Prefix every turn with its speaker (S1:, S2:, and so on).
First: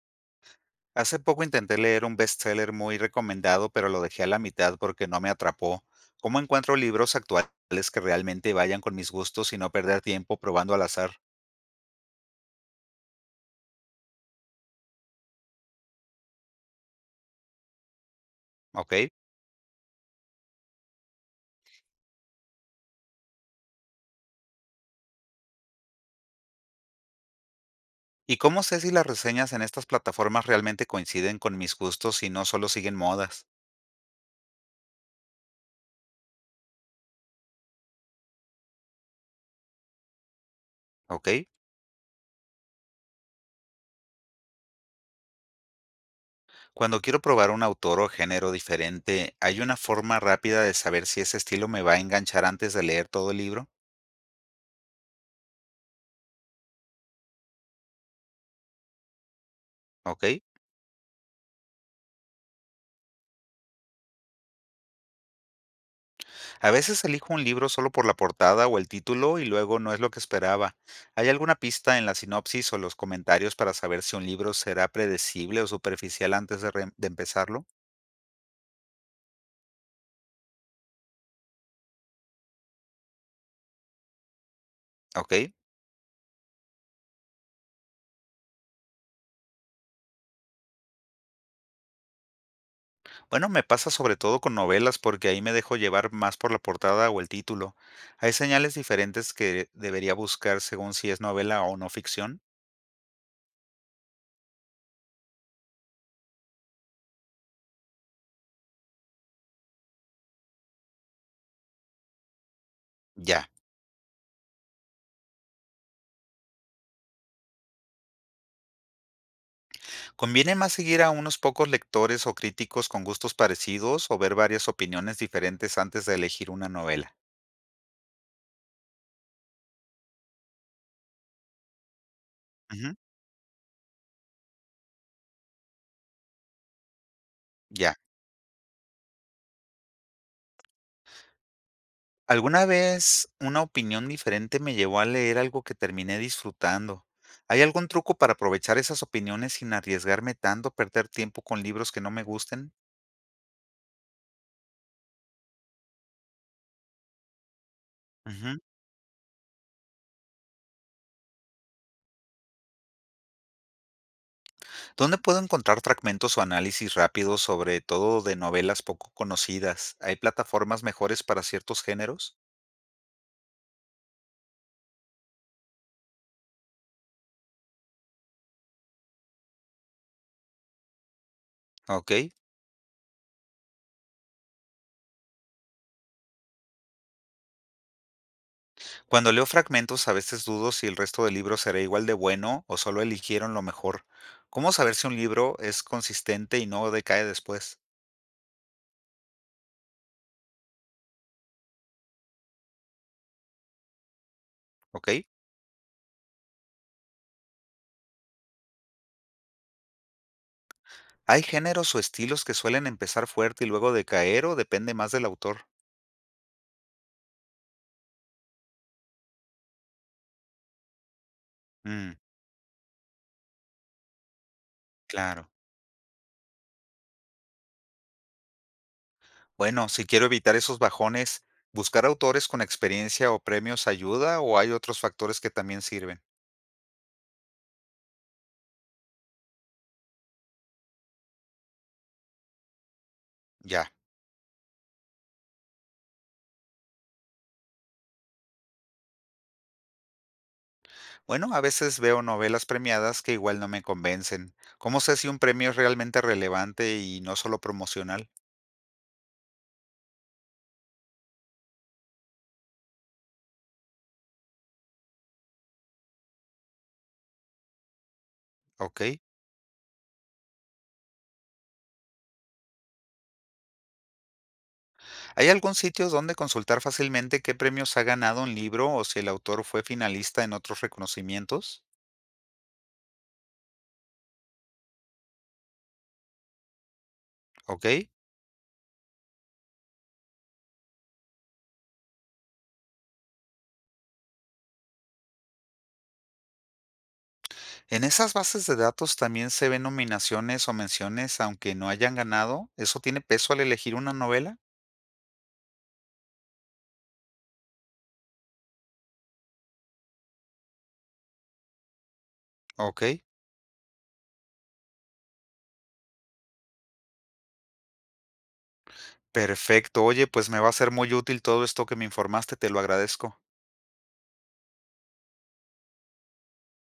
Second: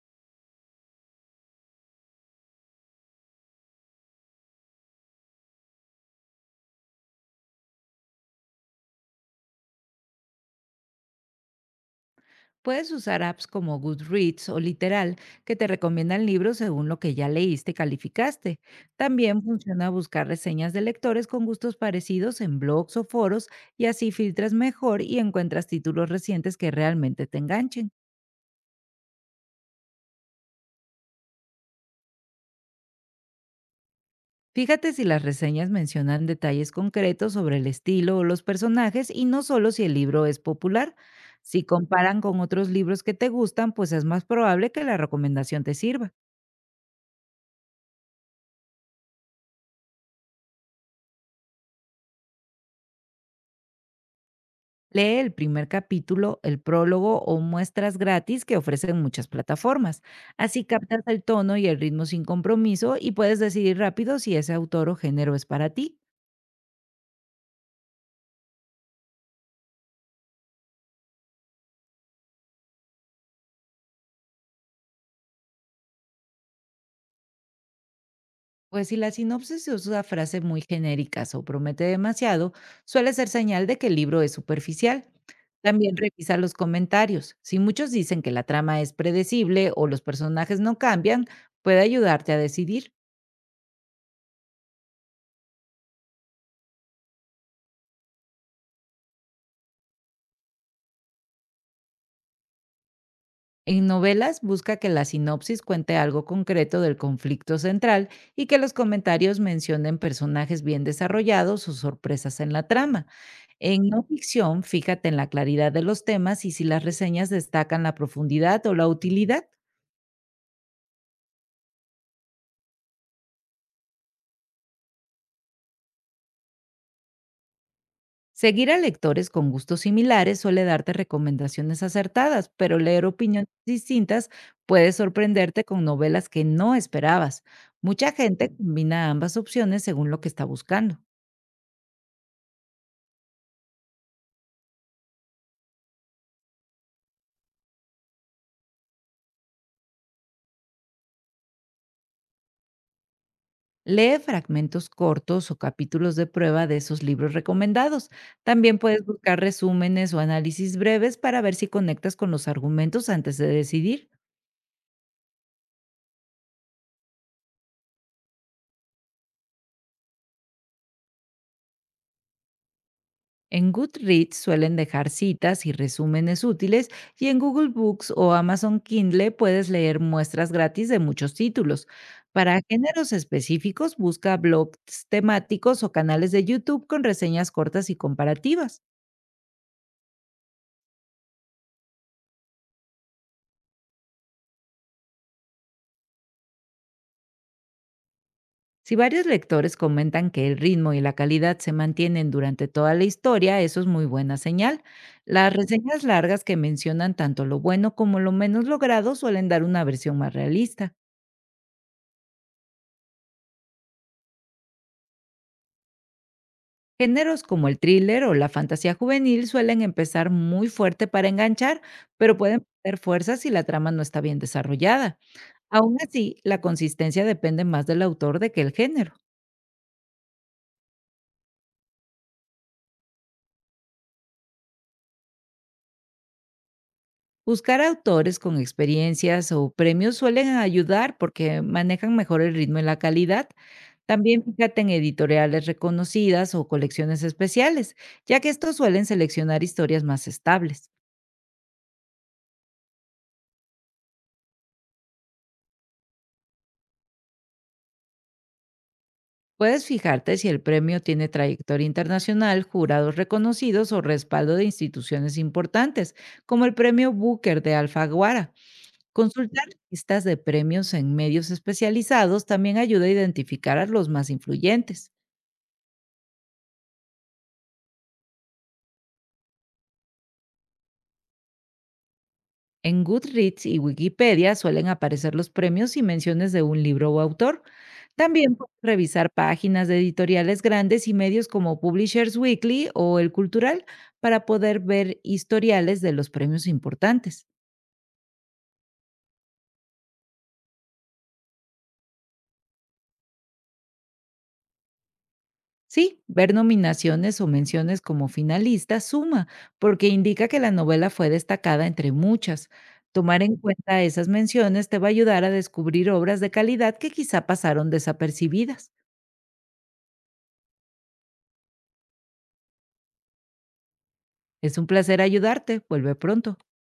S1: Hace poco intenté leer un bestseller muy recomendado, pero lo dejé a la mitad porque no me atrapó. ¿Cómo encuentro libros actuales que realmente vayan con mis gustos y no perder tiempo probando al azar?
S2: Puedes usar apps como Goodreads o Literal que te recomiendan libros según lo que ya leíste y calificaste.
S1: ¿Ok?
S2: También funciona buscar reseñas de lectores con gustos parecidos en blogs o foros, y así filtras mejor y encuentras títulos recientes que realmente te enganchen.
S1: ¿Y cómo sé si las reseñas en estas plataformas realmente coinciden con mis gustos y no solo siguen modas?
S2: Fíjate si las reseñas mencionan detalles concretos sobre el estilo o los personajes y no solo si el libro es popular.
S1: ¿Ok?
S2: Si comparan con otros libros que te gustan, pues es más probable que la recomendación te sirva.
S1: Cuando quiero probar un autor o género diferente, ¿hay una forma rápida de saber si ese estilo me va a enganchar antes de leer todo el libro?
S2: Lee el primer capítulo, el prólogo o muestras gratis que ofrecen muchas plataformas.
S1: ¿Ok?
S2: Así captas el tono y el ritmo sin compromiso, y puedes decidir rápido si ese autor o género es para ti.
S1: A veces elijo un libro solo por la portada o el título y luego no es lo que esperaba. ¿Hay alguna pista en la sinopsis o los comentarios para saber si un libro será predecible o superficial de empezarlo?
S2: Pues si la sinopsis se usa frases muy genéricas o promete demasiado, suele ser señal de que el libro es superficial.
S1: Ok.
S2: También revisa los comentarios. Si muchos dicen que la trama es predecible o los personajes no cambian, puede ayudarte a decidir.
S1: Bueno, me pasa sobre todo con novelas porque ahí me dejo llevar más por la portada o el título. ¿Hay señales diferentes que debería buscar según si es novela o no ficción?
S2: En novelas, busca que la sinopsis cuente algo concreto del conflicto central y que los comentarios mencionen personajes bien desarrollados o sorpresas en la trama.
S1: Ya.
S2: En no ficción, fíjate en la claridad de los temas y si las reseñas destacan la profundidad o la utilidad.
S1: ¿Conviene más seguir a unos pocos lectores o críticos con gustos parecidos o ver varias opiniones diferentes antes de elegir una novela?
S2: Seguir a lectores con gustos similares suele darte recomendaciones acertadas, pero
S1: Ujú.
S2: leer opiniones distintas puede sorprenderte con novelas que no esperabas.
S1: Ya.
S2: Mucha gente combina ambas opciones según lo que está buscando.
S1: Alguna vez una opinión diferente me llevó a leer algo que terminé disfrutando. ¿Hay algún truco para aprovechar esas opiniones sin arriesgarme tanto a perder tiempo con libros que no me gusten?
S2: Lee fragmentos cortos o capítulos de prueba de esos libros recomendados.
S1: Ujú.
S2: También puedes buscar resúmenes o análisis breves para ver si conectas con los argumentos antes de decidir.
S1: ¿Dónde puedo encontrar fragmentos o análisis rápidos, sobre todo de novelas poco conocidas? ¿Hay plataformas mejores para ciertos géneros?
S2: En Goodreads suelen dejar citas y resúmenes útiles, y en Google Books o Amazon Kindle puedes leer muestras gratis de muchos títulos.
S1: Ok.
S2: Para géneros específicos, busca blogs temáticos o canales de YouTube con reseñas cortas y comparativas.
S1: Cuando leo fragmentos, a veces dudo si el resto del libro será igual de bueno o solo eligieron lo mejor. ¿Cómo saber si un libro es consistente y no decae después?
S2: Si varios lectores comentan que el ritmo y la calidad se mantienen durante toda la historia, eso es muy buena señal.
S1: ¿Ok?
S2: Las reseñas largas que mencionan tanto lo bueno como lo menos logrado suelen dar una versión más realista.
S1: ¿Hay géneros o estilos que suelen empezar fuerte y luego decaer o depende más del autor?
S2: Géneros como el thriller o la fantasía juvenil suelen empezar muy fuerte para enganchar,
S1: Mm,
S2: pero pueden perder fuerza si la trama no está bien desarrollada.
S1: claro.
S2: Aún así, la consistencia depende más del autor de que el género.
S1: Bueno, si quiero evitar esos bajones, ¿buscar autores con experiencia o premios ayuda o hay otros factores que también sirven?
S2: Buscar autores con experiencias o premios suelen ayudar, porque manejan mejor el ritmo y la calidad.
S1: Ya.
S2: También fíjate en editoriales reconocidas o colecciones especiales, ya que estos suelen seleccionar historias más estables.
S1: Bueno, a veces veo novelas premiadas que igual no me convencen. ¿Cómo sé si un premio es realmente relevante y no solo promocional?
S2: Puedes fijarte si el premio tiene trayectoria internacional, jurados reconocidos o respaldo de instituciones importantes, como el premio Booker de Alfaguara.
S1: Ok.
S2: Consultar listas de premios en medios especializados también ayuda a identificar a los más influyentes.
S1: ¿Hay algún sitio donde consultar fácilmente qué premios ha ganado un libro o si el autor fue finalista en otros reconocimientos?
S2: En Goodreads y Wikipedia suelen aparecer los premios y menciones de un libro o autor.
S1: Ok.
S2: También puedes revisar páginas de editoriales grandes y medios como Publishers Weekly o El Cultural para poder ver historiales de los premios importantes.
S1: En esas bases de datos también se ven nominaciones o menciones aunque no hayan ganado. ¿Eso tiene peso al elegir una novela?
S2: Sí, ver nominaciones o menciones como finalista suma, porque indica que la novela fue destacada entre muchas.
S1: Ok,
S2: Tomar en cuenta esas menciones te va a ayudar a descubrir obras de calidad que quizá pasaron desapercibidas.
S1: perfecto. Oye, pues me va a ser muy útil todo esto que me informaste, te lo agradezco.
S2: Es un placer ayudarte. Vuelve pronto.